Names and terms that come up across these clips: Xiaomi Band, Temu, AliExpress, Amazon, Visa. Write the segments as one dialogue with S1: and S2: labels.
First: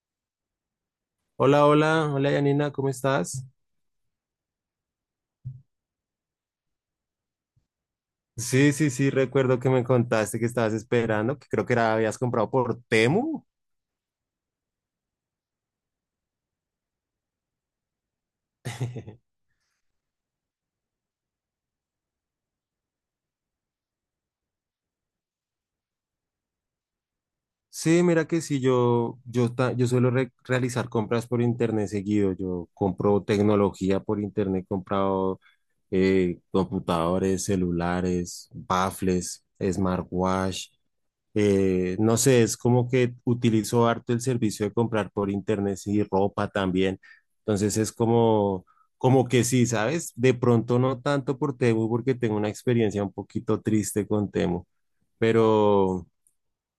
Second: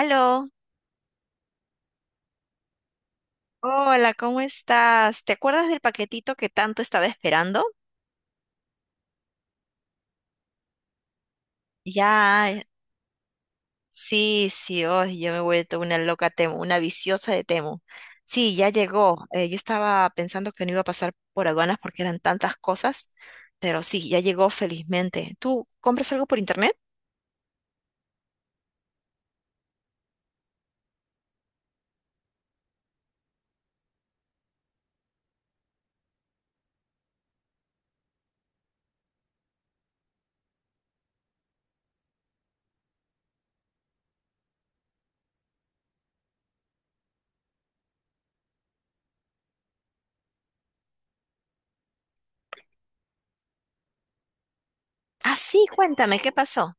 S1: Aló,
S2: Hola, hola, hola Yanina, ¿cómo estás?
S1: hola, ¿cómo estás? ¿Te acuerdas del paquetito que tanto estaba esperando?
S2: Sí, sí, sí, recuerdo que me contaste que estabas esperando, que creo que era, habías
S1: Ya,
S2: comprado por Temu.
S1: sí, sí, oh, yo me he vuelto una loca Temu, una viciosa de Temu. Sí, ya llegó. Yo estaba pensando que no iba a pasar por aduanas porque eran tantas cosas, pero sí, ya llegó felizmente. ¿Tú compras algo por internet?
S2: Sí, mira que sí, yo suelo realizar compras por internet seguido. Yo compro tecnología por internet, he comprado computadores, celulares, baffles, smartwatch. No sé, es como que utilizo harto el servicio de comprar por internet y ropa también. Entonces es como que sí, ¿sabes? De pronto no tanto por Temu porque tengo una experiencia un poquito triste con Temu,
S1: Ah, sí,
S2: pero.
S1: cuéntame, ¿qué pasó?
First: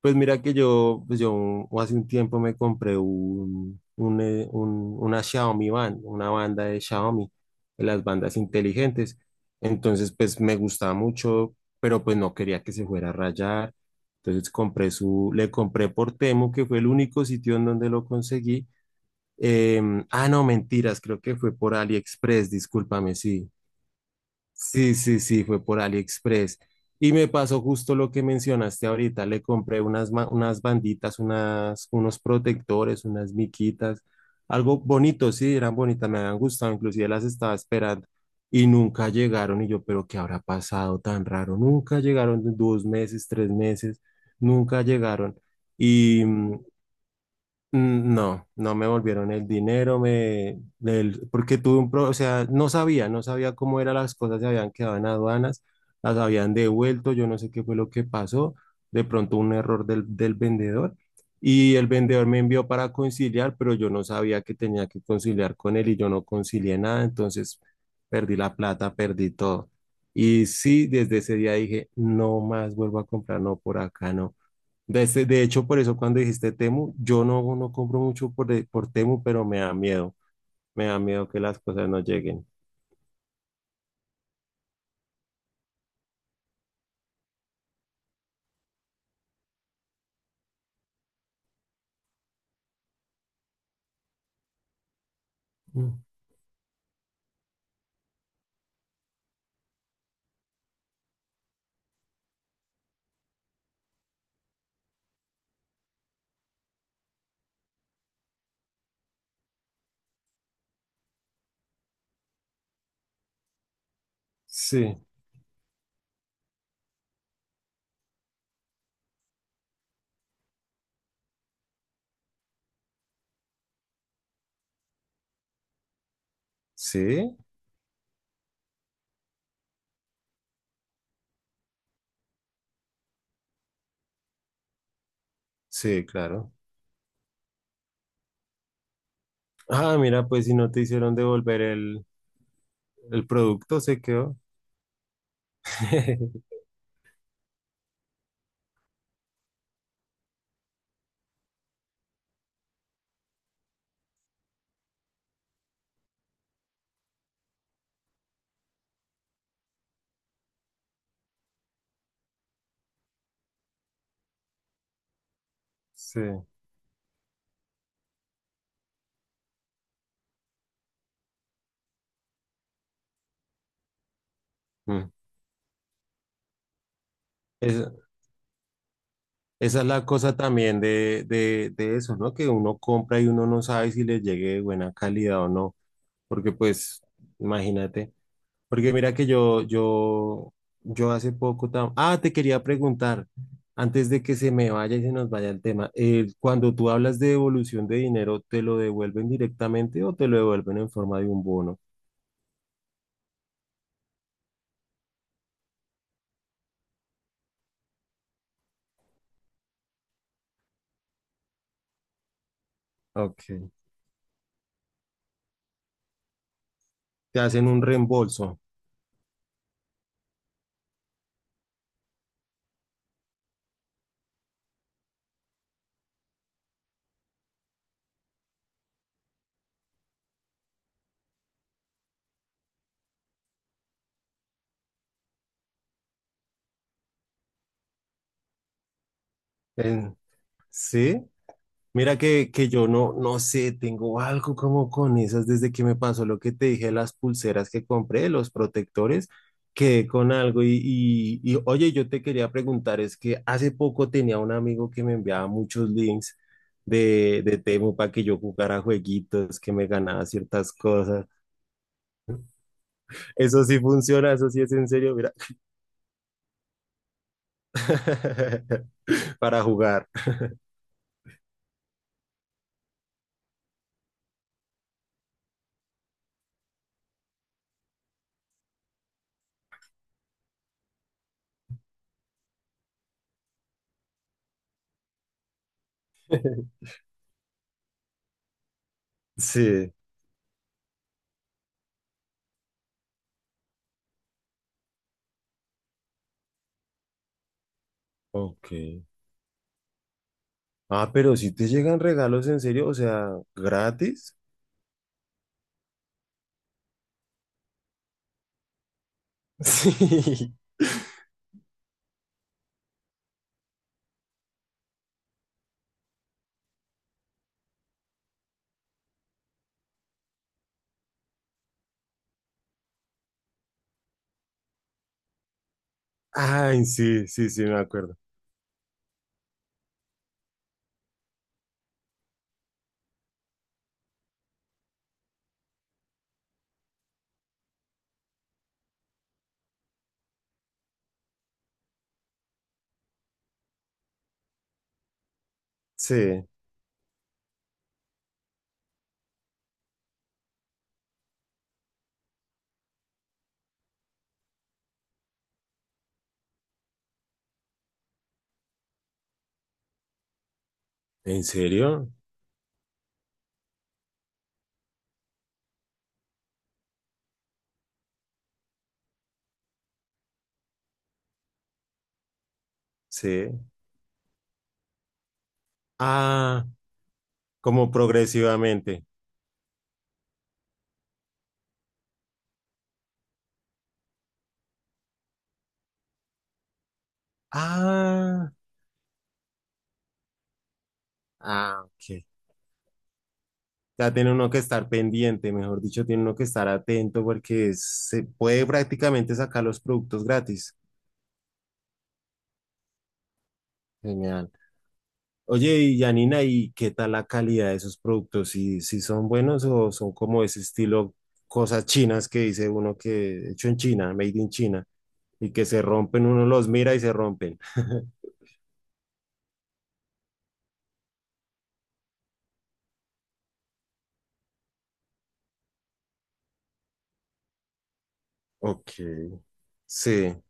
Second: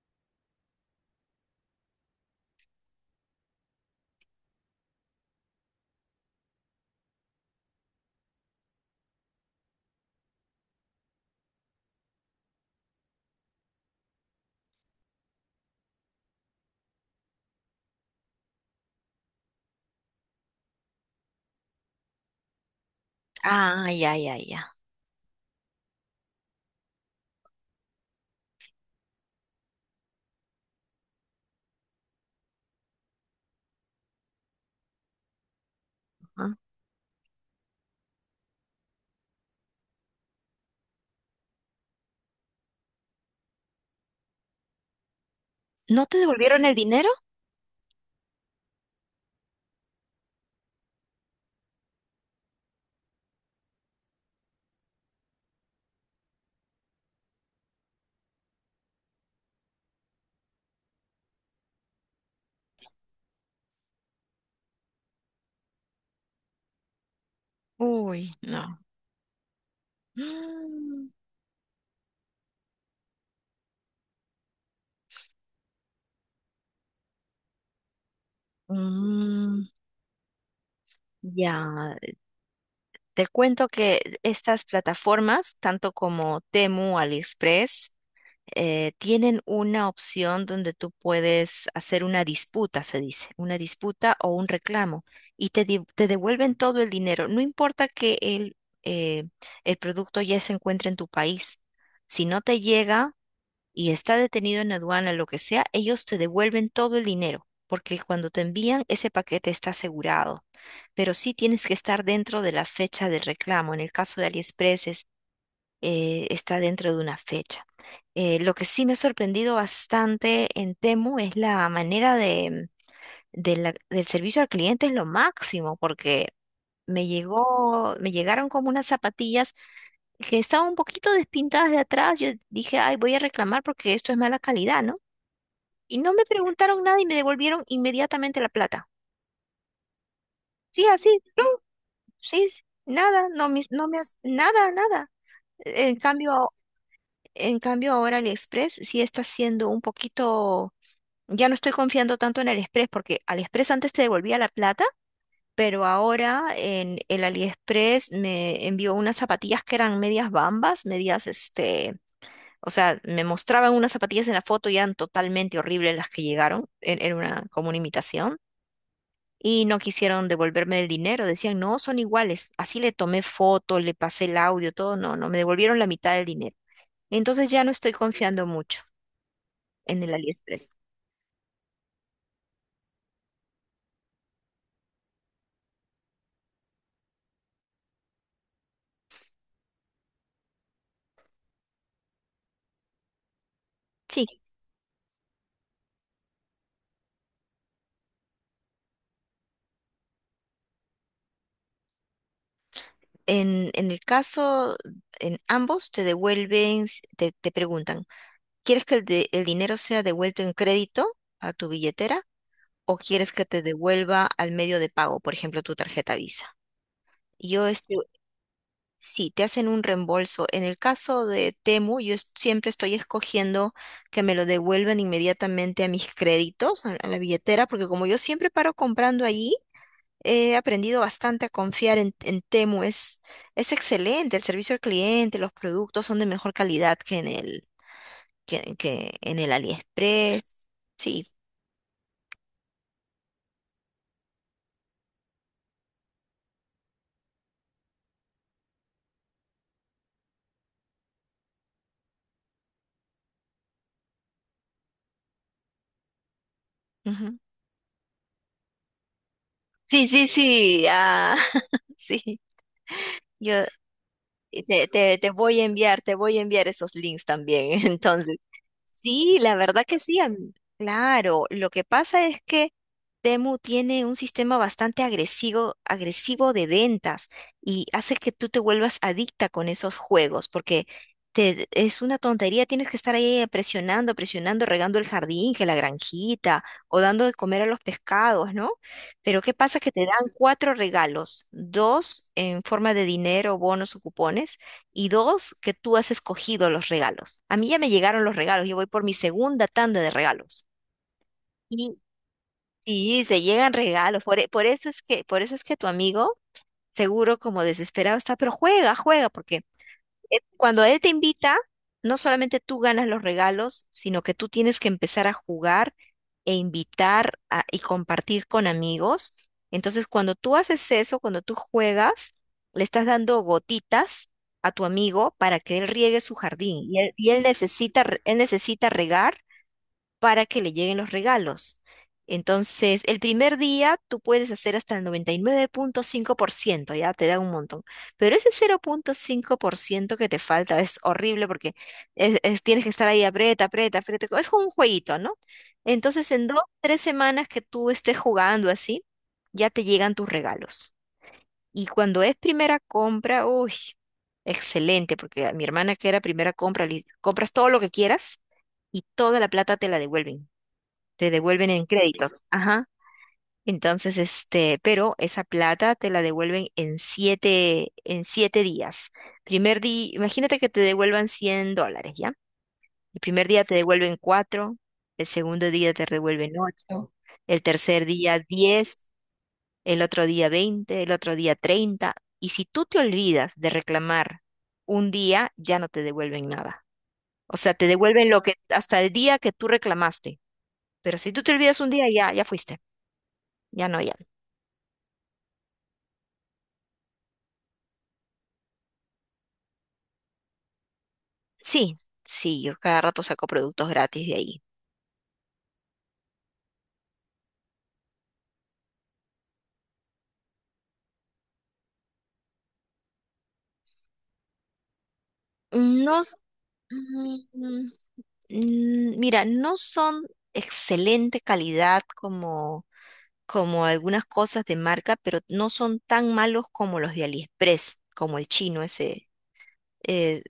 S2: Pues mira que yo, pues yo hace un tiempo me compré una Xiaomi Band, una banda de Xiaomi, de las bandas inteligentes. Entonces, pues me gustaba mucho, pero pues no quería que se fuera a rayar. Entonces le compré por Temu, que fue el único sitio en donde lo conseguí. Ah, no, mentiras, creo que fue por AliExpress, discúlpame, sí.
S1: Ah, ya, ya, ya.
S2: Sí, sí, sí, fue por AliExpress. Y me pasó justo lo que mencionaste ahorita. Le compré unas banditas, unas, unos protectores, unas miquitas, algo bonito, sí, eran bonitas, me habían
S1: Ah,
S2: gustado, inclusive las estaba esperando y nunca llegaron. Y yo, pero ¿qué habrá pasado tan raro? Nunca llegaron, 2 meses, 3 meses, nunca llegaron.
S1: ¿no te
S2: Y, mm,
S1: devolvieron el dinero?
S2: No, no me volvieron el dinero, porque o sea, no sabía cómo eran las cosas, se habían quedado en aduanas, las habían devuelto, yo no sé qué fue lo que pasó, de pronto un error del vendedor, y el vendedor me envió para conciliar, pero yo no sabía que tenía que conciliar con él y yo no concilié nada, entonces
S1: Uy,
S2: perdí la
S1: no.
S2: plata, perdí todo. Y sí,
S1: Mm,
S2: desde ese día dije, no más vuelvo a comprar, no por acá, no. De hecho, por eso cuando dijiste Temu, yo no compro mucho por Temu, pero me
S1: mm,
S2: da miedo. Me da miedo que las
S1: ya,
S2: cosas no lleguen.
S1: te cuento que estas plataformas, tanto como Temu, AliExpress, tienen una opción donde tú puedes hacer una disputa, se dice, una disputa o un reclamo, y
S2: Mm.
S1: te devuelven todo el dinero. No importa que eh, el producto ya se encuentre en tu país. Si no te llega, y está detenido en aduana, lo que sea, ellos te devuelven todo el dinero, porque cuando te envían ese paquete está asegurado, pero sí tienes que estar dentro de la fecha del reclamo. En el caso de AliExpress
S2: Sí,
S1: es, está dentro de una fecha. Lo que sí me ha sorprendido bastante en Temu es la manera de, del servicio al cliente es lo máximo, porque me
S2: sí,
S1: llegó, me llegaron como unas zapatillas que estaban un poquito despintadas de atrás. Yo dije, ay, voy a reclamar porque esto es mala calidad, ¿no? Y
S2: sí,
S1: no me
S2: claro.
S1: preguntaron nada y me devolvieron inmediatamente la plata.
S2: Ah, mira, pues si no te
S1: Sí,
S2: hicieron
S1: así, plum,
S2: devolver el,
S1: sí, sí,
S2: el
S1: nada, no,
S2: producto,
S1: no me
S2: se
S1: has,
S2: quedó.
S1: nada, nada. En cambio, en cambio, ahora AliExpress sí está siendo un poquito, ya no estoy confiando tanto en AliExpress porque AliExpress antes te devolvía la plata, pero ahora en el AliExpress me envió unas zapatillas que eran medias bambas, medias este, o sea, me mostraban unas zapatillas en la foto y eran totalmente horribles las
S2: Sí.
S1: que llegaron, era una, como una imitación. Y no quisieron devolverme el dinero, decían, no, son iguales. Así le tomé foto, le pasé el audio, todo,
S2: Mm.
S1: no, no, me devolvieron la mitad del dinero. Entonces ya no estoy
S2: Esa,
S1: confiando mucho
S2: esa es
S1: en
S2: la
S1: el
S2: cosa
S1: AliExpress.
S2: también de eso, ¿no? Que uno compra y uno no sabe si le llegue de buena calidad o no. Porque pues, imagínate. Porque mira que yo Ah, te quería preguntar, antes de
S1: Sí,
S2: que se me vaya y se nos vaya el tema, cuando tú hablas de devolución de dinero, ¿te lo devuelven directamente o te lo devuelven en forma de un bono?
S1: en el caso, en ambos te devuelven, te preguntan, ¿quieres que el dinero sea devuelto en crédito a tu billetera o quieres que te
S2: Ok.
S1: devuelva al medio de pago, por ejemplo, tu tarjeta Visa?
S2: Te
S1: Yo
S2: hacen un
S1: este,
S2: reembolso.
S1: sí, te hacen un reembolso. En el caso de Temu, siempre estoy escogiendo que me lo devuelvan inmediatamente a mis créditos, a la billetera, porque como yo siempre paro comprando allí, he aprendido bastante a confiar en Temu. Es excelente, el servicio al cliente, los productos son de mejor calidad que en el, que en el
S2: En-
S1: AliExpress.
S2: ¿Sí?
S1: Sí.
S2: Mira que yo no sé, tengo algo como con esas desde que me pasó lo que te dije, las pulseras que compré, los protectores, quedé con algo y, oye, yo te quería preguntar, es que hace poco tenía un amigo que me enviaba muchos links
S1: Ujú.
S2: de Temu para que yo jugara jueguitos, que me
S1: Sí, sí,
S2: ganaba ciertas
S1: sí.
S2: cosas.
S1: Ah, sí. Yo,
S2: Eso sí funciona, eso sí
S1: Y
S2: es en serio,
S1: Te
S2: mira,
S1: voy a enviar, te voy a enviar esos links también. Entonces, sí, la
S2: para
S1: verdad que
S2: jugar.
S1: sí. Claro, lo que pasa es que Temu tiene un sistema bastante agresivo, agresivo de ventas y hace que tú te vuelvas adicta con esos juegos, porque es una tontería, tienes que estar ahí presionando, presionando, regando el jardín, que la granjita, o dando de comer a los pescados, ¿no? Pero ¿qué pasa? Que
S2: Sí,
S1: te dan cuatro regalos, dos en forma de dinero, bonos o cupones y dos, que tú has escogido los regalos. A mí ya me llegaron los regalos,
S2: ok.
S1: yo voy por mi segunda tanda de regalos.
S2: Ah, pero si te
S1: Y
S2: llegan regalos en serio, o
S1: sí,
S2: sea,
S1: se llegan regalos,
S2: gratis.
S1: por eso es que, por eso es que tu amigo, seguro como desesperado está, pero juega, juega, porque
S2: Sí.
S1: cuando él te invita, no solamente tú ganas los regalos, sino que tú tienes que empezar a jugar e invitar a- y compartir con amigos. Entonces, cuando tú haces eso, cuando tú juegas, le estás dando gotitas a tu amigo para que él riegue su
S2: Ay,
S1: jardín
S2: sí,
S1: y él
S2: sí, sí, me
S1: necesita,
S2: acuerdo.
S1: él necesita regar para que le lleguen los regalos. Entonces, el primer día tú puedes hacer hasta el noventa y nueve punto cinco por ciento, ya te da un montón. Pero ese cero punto cinco por ciento que te falta es horrible porque tienes que estar ahí aprieta, aprieta, aprieta. Es como un jueguito, ¿no? Entonces,
S2: Sí.
S1: en dos, tres semanas que tú estés jugando así, ya te llegan tus regalos. Y cuando es primera compra, uy, excelente, porque a mi hermana que era primera compra, le dice, compras todo lo que quieras y toda la plata te la devuelven te
S2: ¿En
S1: devuelven en
S2: serio?
S1: créditos. Ajá. Entonces, este, pero esa plata te la devuelven en siete días. Primer día, imagínate que te devuelvan 100 dólares, ¿ya? El primer
S2: Sí.
S1: día te devuelven cuatro, el segundo día te devuelven
S2: Ah,
S1: ocho, el
S2: como
S1: tercer día 10,
S2: progresivamente.
S1: el otro día 20, el otro día 30. Y si tú te olvidas de reclamar un día, ya no te devuelven nada. O sea, te devuelven lo
S2: Ah,
S1: que hasta el día que tú reclamaste. Pero si tú te olvidas
S2: ah,
S1: un día,
S2: ok.
S1: ya, ya fuiste. Ya no,
S2: Ya
S1: ya.
S2: tiene uno que estar pendiente, mejor dicho, tiene uno que estar atento porque se puede prácticamente sacar los productos gratis.
S1: Sí, sí, yo cada rato saco productos gratis de
S2: Genial.
S1: ahí.
S2: Oye, y Janina, ¿y qué tal la calidad de esos productos? ¿Si son buenos o son como ese estilo cosas chinas que dice uno que hecho en China, made in China, y que se
S1: No,
S2: rompen,
S1: s-
S2: uno los mira y se
S1: mm,
S2: rompen?
S1: mm, mira, no son excelente calidad como, como algunas cosas de marca, pero no son tan malos como los de AliExpress, como el chino
S2: Ok,
S1: ese. Eh,
S2: sí.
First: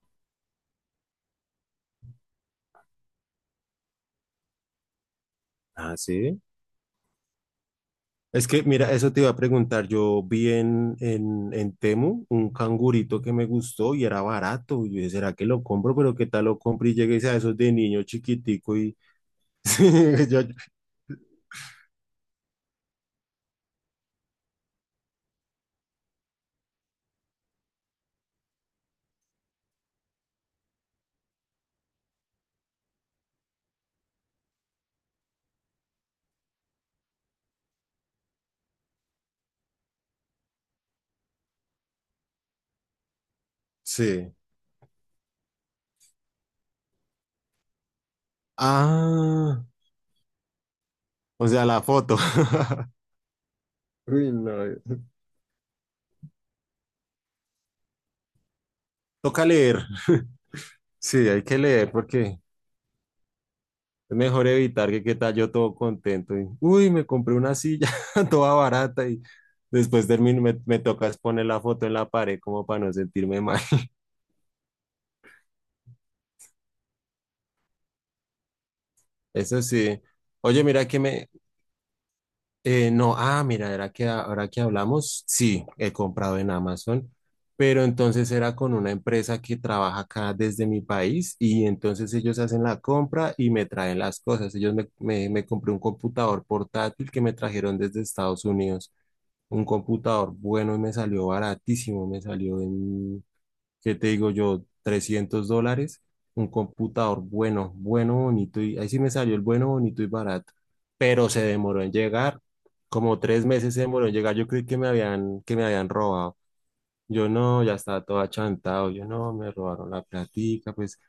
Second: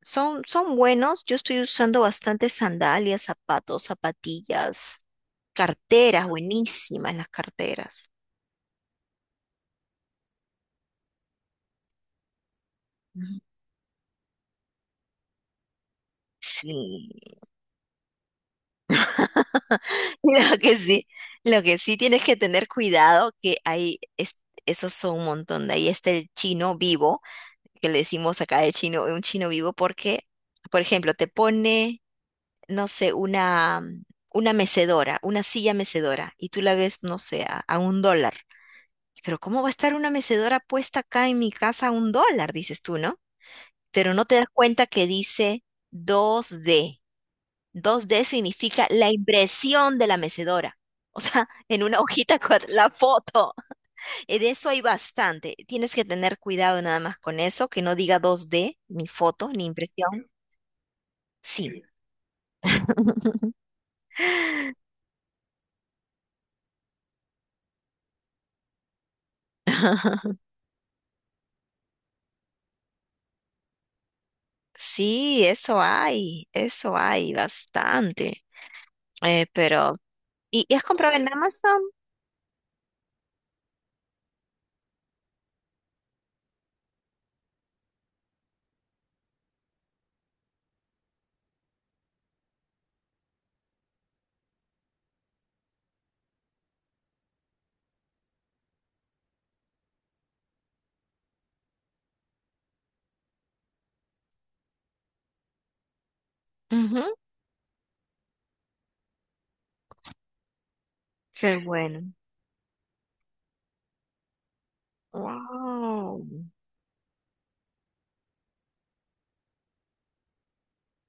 S1: son, son buenos. Yo estoy usando bastante sandalias, zapatos, zapatillas,
S2: Ah,
S1: carteras,
S2: sí.
S1: buenísimas las carteras.
S2: Es que, mira, eso te iba a preguntar. Yo vi en Temu un cangurito que
S1: Ujú.
S2: me gustó y era barato. Y yo dije, ¿será que lo compro? Pero ¿qué tal lo compro? Y
S1: Sí,
S2: llegué a esos de niño chiquitico y. Sí,
S1: lo que sí, lo que sí tienes que tener cuidado, que hay, esos son un montón. De ahí está el chino vivo, que le decimos acá el chino, un chino vivo, porque, por ejemplo, te pone, no sé, una mecedora, una silla mecedora, y tú la ves, no sé, a un dólar. Pero ¿cómo va a estar una mecedora puesta acá en mi casa a un dólar? Dices tú, ¿no? Pero no
S2: sí.
S1: te das cuenta que dice 2D. 2D significa la
S2: Ah.
S1: impresión de la mecedora. O sea,
S2: O sea, la
S1: en una
S2: foto.
S1: hojita con la foto.
S2: Uy,
S1: De
S2: no.
S1: eso hay bastante. Tienes que tener cuidado nada más con eso, que no diga 2D, ni
S2: Toca
S1: foto, ni
S2: leer.
S1: impresión.
S2: Sí, hay que
S1: Sí.
S2: leer porque es mejor evitar que qué tal yo todo contento y, uy, me compré una silla toda barata y después termino, me toca es poner la foto en la pared como para no sentirme mal.
S1: Sí, eso hay bastante.
S2: Eso
S1: Pero,
S2: sí. Oye,
S1: y has
S2: mira que
S1: comprado
S2: me.
S1: en Amazon?
S2: No, ah, mira, era que ahora que hablamos, sí, he comprado en Amazon, pero entonces era con una empresa que trabaja acá desde mi país y entonces ellos hacen la compra y me traen las cosas. Ellos me compré un computador portátil que me trajeron desde Estados Unidos, un computador bueno y me salió baratísimo, me salió en ¿qué te digo yo? $300, un
S1: Ujú.
S2: computador bueno, bueno, bonito, y ahí sí me salió el bueno, bonito y barato, pero se
S1: Qué
S2: demoró en
S1: bueno.
S2: llegar, como 3 meses se demoró en llegar, yo creí que me habían
S1: Wow.
S2: robado, yo no, ya estaba todo achantado, yo no, me robaron la platica, pues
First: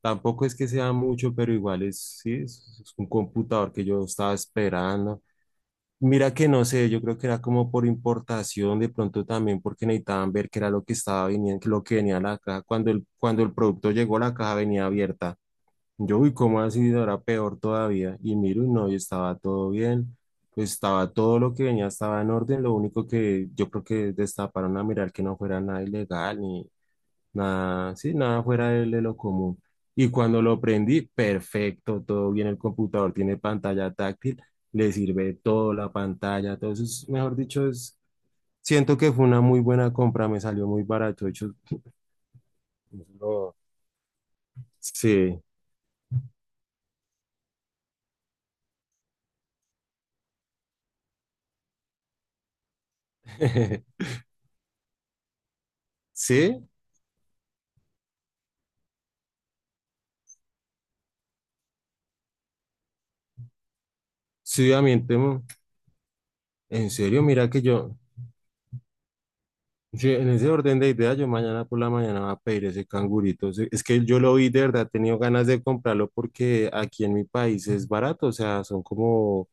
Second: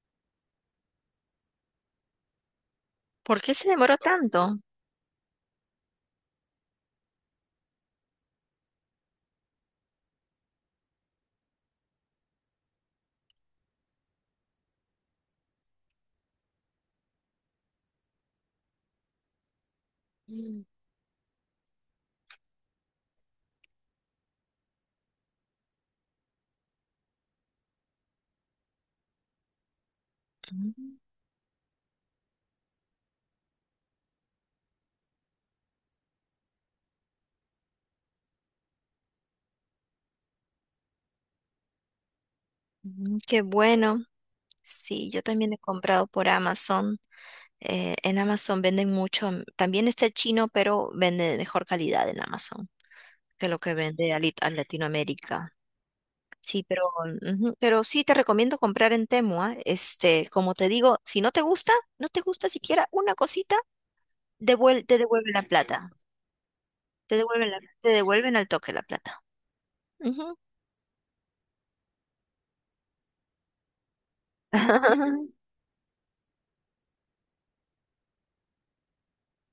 S2: tampoco es que sea mucho, pero igual es, sí, es un
S1: ¿Por qué se
S2: computador que
S1: demoró
S2: yo estaba
S1: tanto?
S2: esperando. Mira que no sé, yo creo que era como por importación, de pronto también porque necesitaban ver qué era lo que estaba viniendo, lo que venía a la caja. Cuando cuando el producto llegó, la caja venía abierta. Yo, uy, ¿cómo así? No, era peor todavía. Y miro, y no, y estaba todo bien.
S1: Mm,
S2: Pues, estaba todo lo que venía, estaba en orden. Lo único que yo creo que destaparon a mirar que no fuera nada ilegal, ni, nada, sí, nada fuera de lo común. Y cuando lo prendí, perfecto, todo bien. El computador tiene pantalla táctil, le sirve todo la pantalla. Todo Entonces, mejor dicho, es, siento que fue una muy buena compra, me salió muy barato. De hecho,
S1: mm, qué
S2: no,
S1: bueno. Sí, yo
S2: sí,
S1: también he comprado por Amazon. En Amazon venden mucho. Mm, también está el chino, pero vende de mejor calidad en Amazon que lo que vende a, a Latinoamérica. Sí,
S2: sí,
S1: pero, ujú, pero sí te recomiendo comprar en Temu, ¿ah? Este, como te digo, si no te gusta, no te gusta siquiera una cosita,
S2: sí, a mí,
S1: te devuelven la plata.
S2: en
S1: Te
S2: serio,
S1: devuelven
S2: mira que
S1: te
S2: yo.
S1: devuelven al toque la plata.
S2: Sí, en
S1: Ujú.
S2: ese orden de ideas, yo mañana por la mañana voy a pedir ese cangurito. Sí, es que yo lo vi de verdad, he tenido ganas de comprarlo porque aquí en mi país es barato, o sea, son como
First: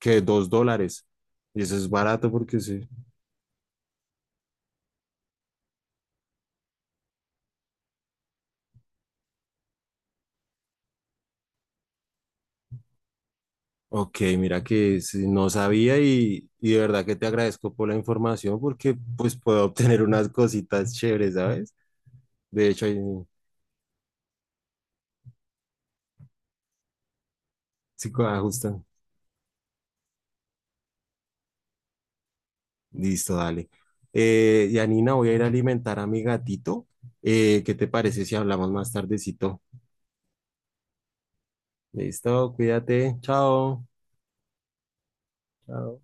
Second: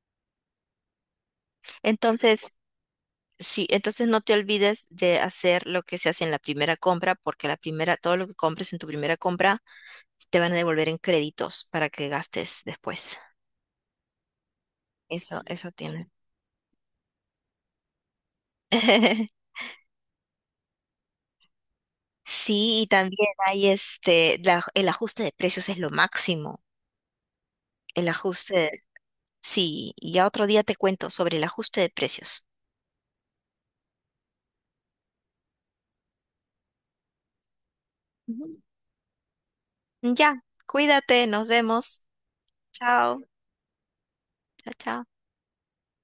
S2: que $2. Y eso es barato
S1: Entonces,
S2: porque sí.
S1: sí, entonces no te olvides de hacer lo que se hace en la primera compra, porque la primera, todo lo que compres en tu primera compra te van a devolver en créditos para que gastes después.
S2: Ok, mira que sí,
S1: Eso,
S2: no
S1: eso
S2: sabía
S1: tiene.
S2: y de verdad que te agradezco por la información porque pues puedo obtener unas cositas chéveres, ¿sabes? De
S1: Sí,
S2: hecho,
S1: y
S2: ahí
S1: también hay este, el ajuste de precios es lo máximo. El
S2: sí
S1: ajuste,
S2: ajustan.
S1: sí, ya otro día te cuento sobre el ajuste de precios.
S2: Listo, dale. Yanina, voy a ir a alimentar a mi gatito. ¿Qué te parece si
S1: Ujú.
S2: hablamos más tardecito?
S1: Ya, cuídate, nos vemos.
S2: Listo, cuídate.
S1: Chao,
S2: Chao.
S1: chao, chao.
S2: Chao.